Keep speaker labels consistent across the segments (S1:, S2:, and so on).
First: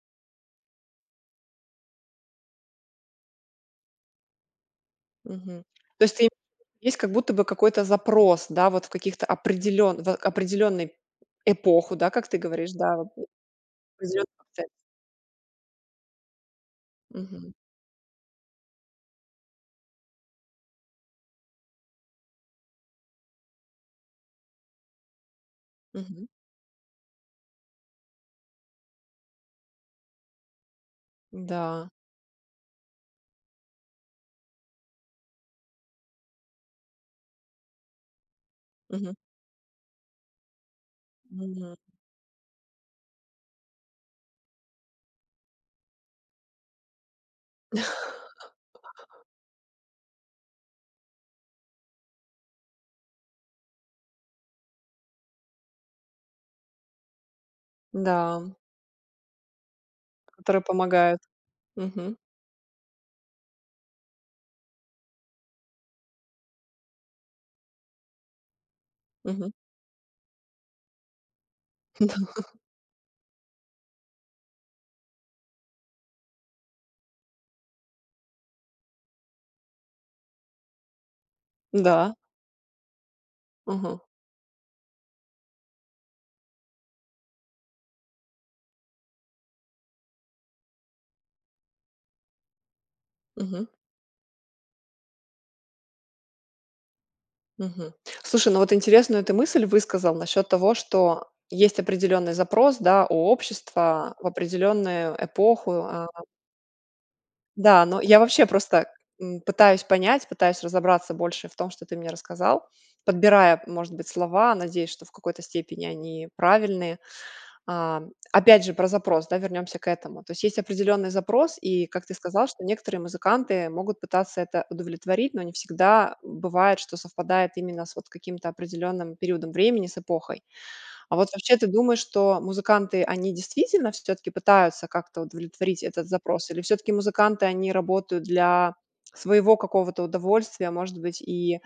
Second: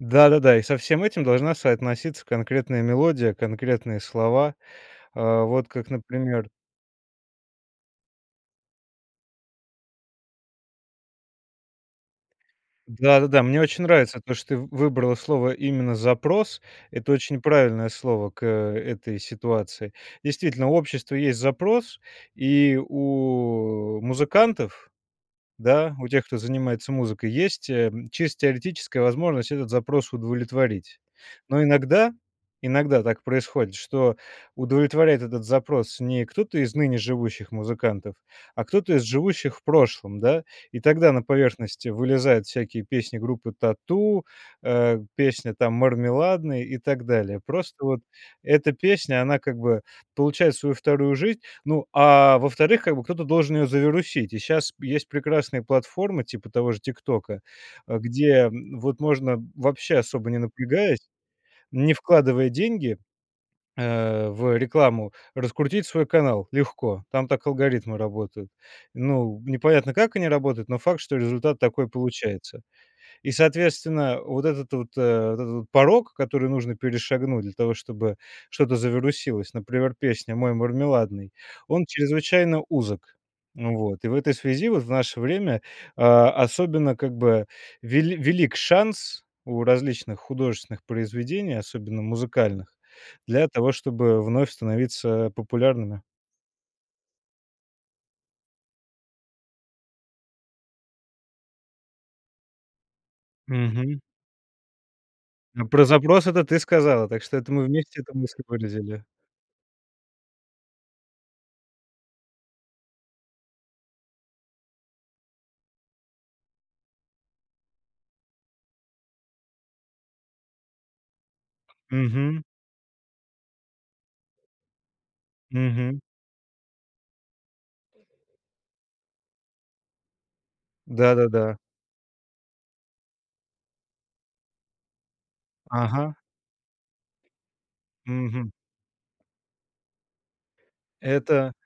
S1: Да, да, да, и со всем этим должна соотноситься конкретная мелодия, конкретные слова, э.
S2: Мгм.
S1: Вот как,
S2: То есть ты
S1: например.
S2: есть как будто бы какой-то запрос, да, вот в каких-то определён в определенной эпоху, да, как ты говоришь, да, вот
S1: Да, да, да, мне очень нравится то,
S2: определённый
S1: что ты в
S2: процесс.
S1: выбрала слово именно "запрос". Это очень
S2: Мгм.
S1: правильное слово к этой ситуации. Действительно, у общества есть запрос, и у, э, музыкантов, да, у тех,
S2: Мгм.
S1: кто занимается музыкой, есть, э, м, чисто теоретическая возможность этот запрос удовлетворить. Но
S2: Да.
S1: иногда, иногда так происходит, что удовлетворяет этот запрос не кто-то из ныне живущих музыкантов, а кто-то из
S2: Мгм.
S1: живущих в прошлом, да? И тогда на
S2: Мгм.
S1: поверхности вылезают всякие песни группы "Тату", э, песня там "Мармеладно" и так далее. Просто вот эта песня, она как бы получает свою вторую жизнь. Ну, а во-вторых, как бы кто-то должен ее завирусить. И щас есть прекрасные платформы типа того же "Тиктока", а, где
S2: Да.
S1: вот можно, вообще особо не
S2: Которые
S1: напрягаясь,
S2: помогают.
S1: не
S2: Мгм.
S1: вкладывая деньги, а, в рекламу, раскрутить свой канал. Легко. Там так алгоритмы работают. Ну,
S2: Мгм.
S1: непонятно, как они работают, но факт, что результат такой
S2: Да.
S1: получается. И, соответственно, вот этот вот, а, вот этот вот порог, который нужно перешагнуть для того, чтобы что-то завирусилось, например, песня "Мой мармеладный", он
S2: Да.
S1: чрезвычайно узок. Вот.
S2: Ага.
S1: И в этой связи вот в наше время, а, особенно как бы вели велик шанс у различных художественных произведений, особенно музыкальных, для
S2: Мгм.
S1: того, чтобы вновь становиться популярными.
S2: Мгм. Слушай, ну, вот интересную ты мысль высказал насчёт того, что есть определённый запрос, да, у
S1: Мгм.
S2: общества в определённую
S1: М,
S2: эпоху.
S1: про
S2: А
S1: запрос- это ты сказала, так что это мы
S2: Да, но
S1: вместе эту
S2: я
S1: мысль
S2: вообще
S1: и
S2: просто,
S1: выразили.
S2: м, пытаюсь понять, пытаюсь разобраться больше в том, что ты мне рассказал, подбирая, может быть, слова, надеясь, что в какой-то степени они правильные. А, опять же, про запрос, да, вернёмся к этому. То есть есть определённый запрос, и, как ты
S1: Мгм.
S2: сказал, что некоторые музыканты могут пытаться это удовлетворить, но не
S1: Мгм.
S2: всегда бывает, что совпадает именно с вот каким-то определённым периодом времени, с эпохой.
S1: Да,
S2: А вот
S1: да,
S2: вообще
S1: да.
S2: ты думаешь, что музыканты, они действительно всё-таки пытаются как-то удовлетворить этот
S1: Ага.
S2: запрос или всё-таки музыканты, они работают
S1: Мгм.
S2: для своего какого-то удовольствия, может быть,
S1: Это
S2: и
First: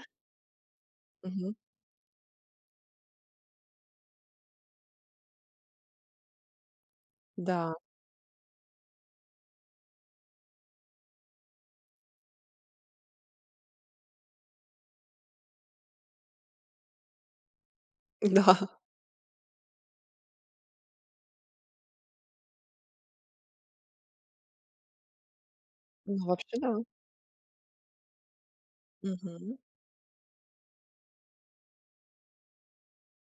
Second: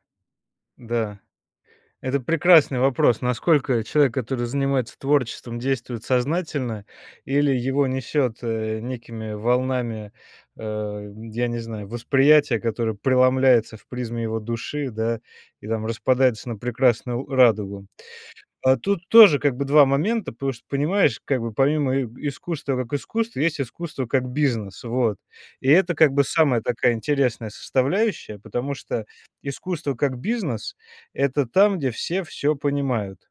S1: да.
S2: Мгм.
S1: Это прекрасный вопрос. Насколько человек, который занимается творчеством, действует сознательно, или
S2: Да.
S1: его несет, э, некими волнами, э, м, я не знаю, восприятия, которое преломляется в призме его души, да, и там распадается на прекрасную радугу.
S2: Да.
S1: А тут тоже как бы 2 момента, потому что, понимаешь, как бы, помимо иэ искусства как искусство, есть искусство как бизнес, вот. И это как
S2: А
S1: бы
S2: вообще,
S1: самая
S2: да.
S1: такая интересная составляющая, потому что
S2: Мгм.
S1: искусство как бизнес- это там, где все всё понимают.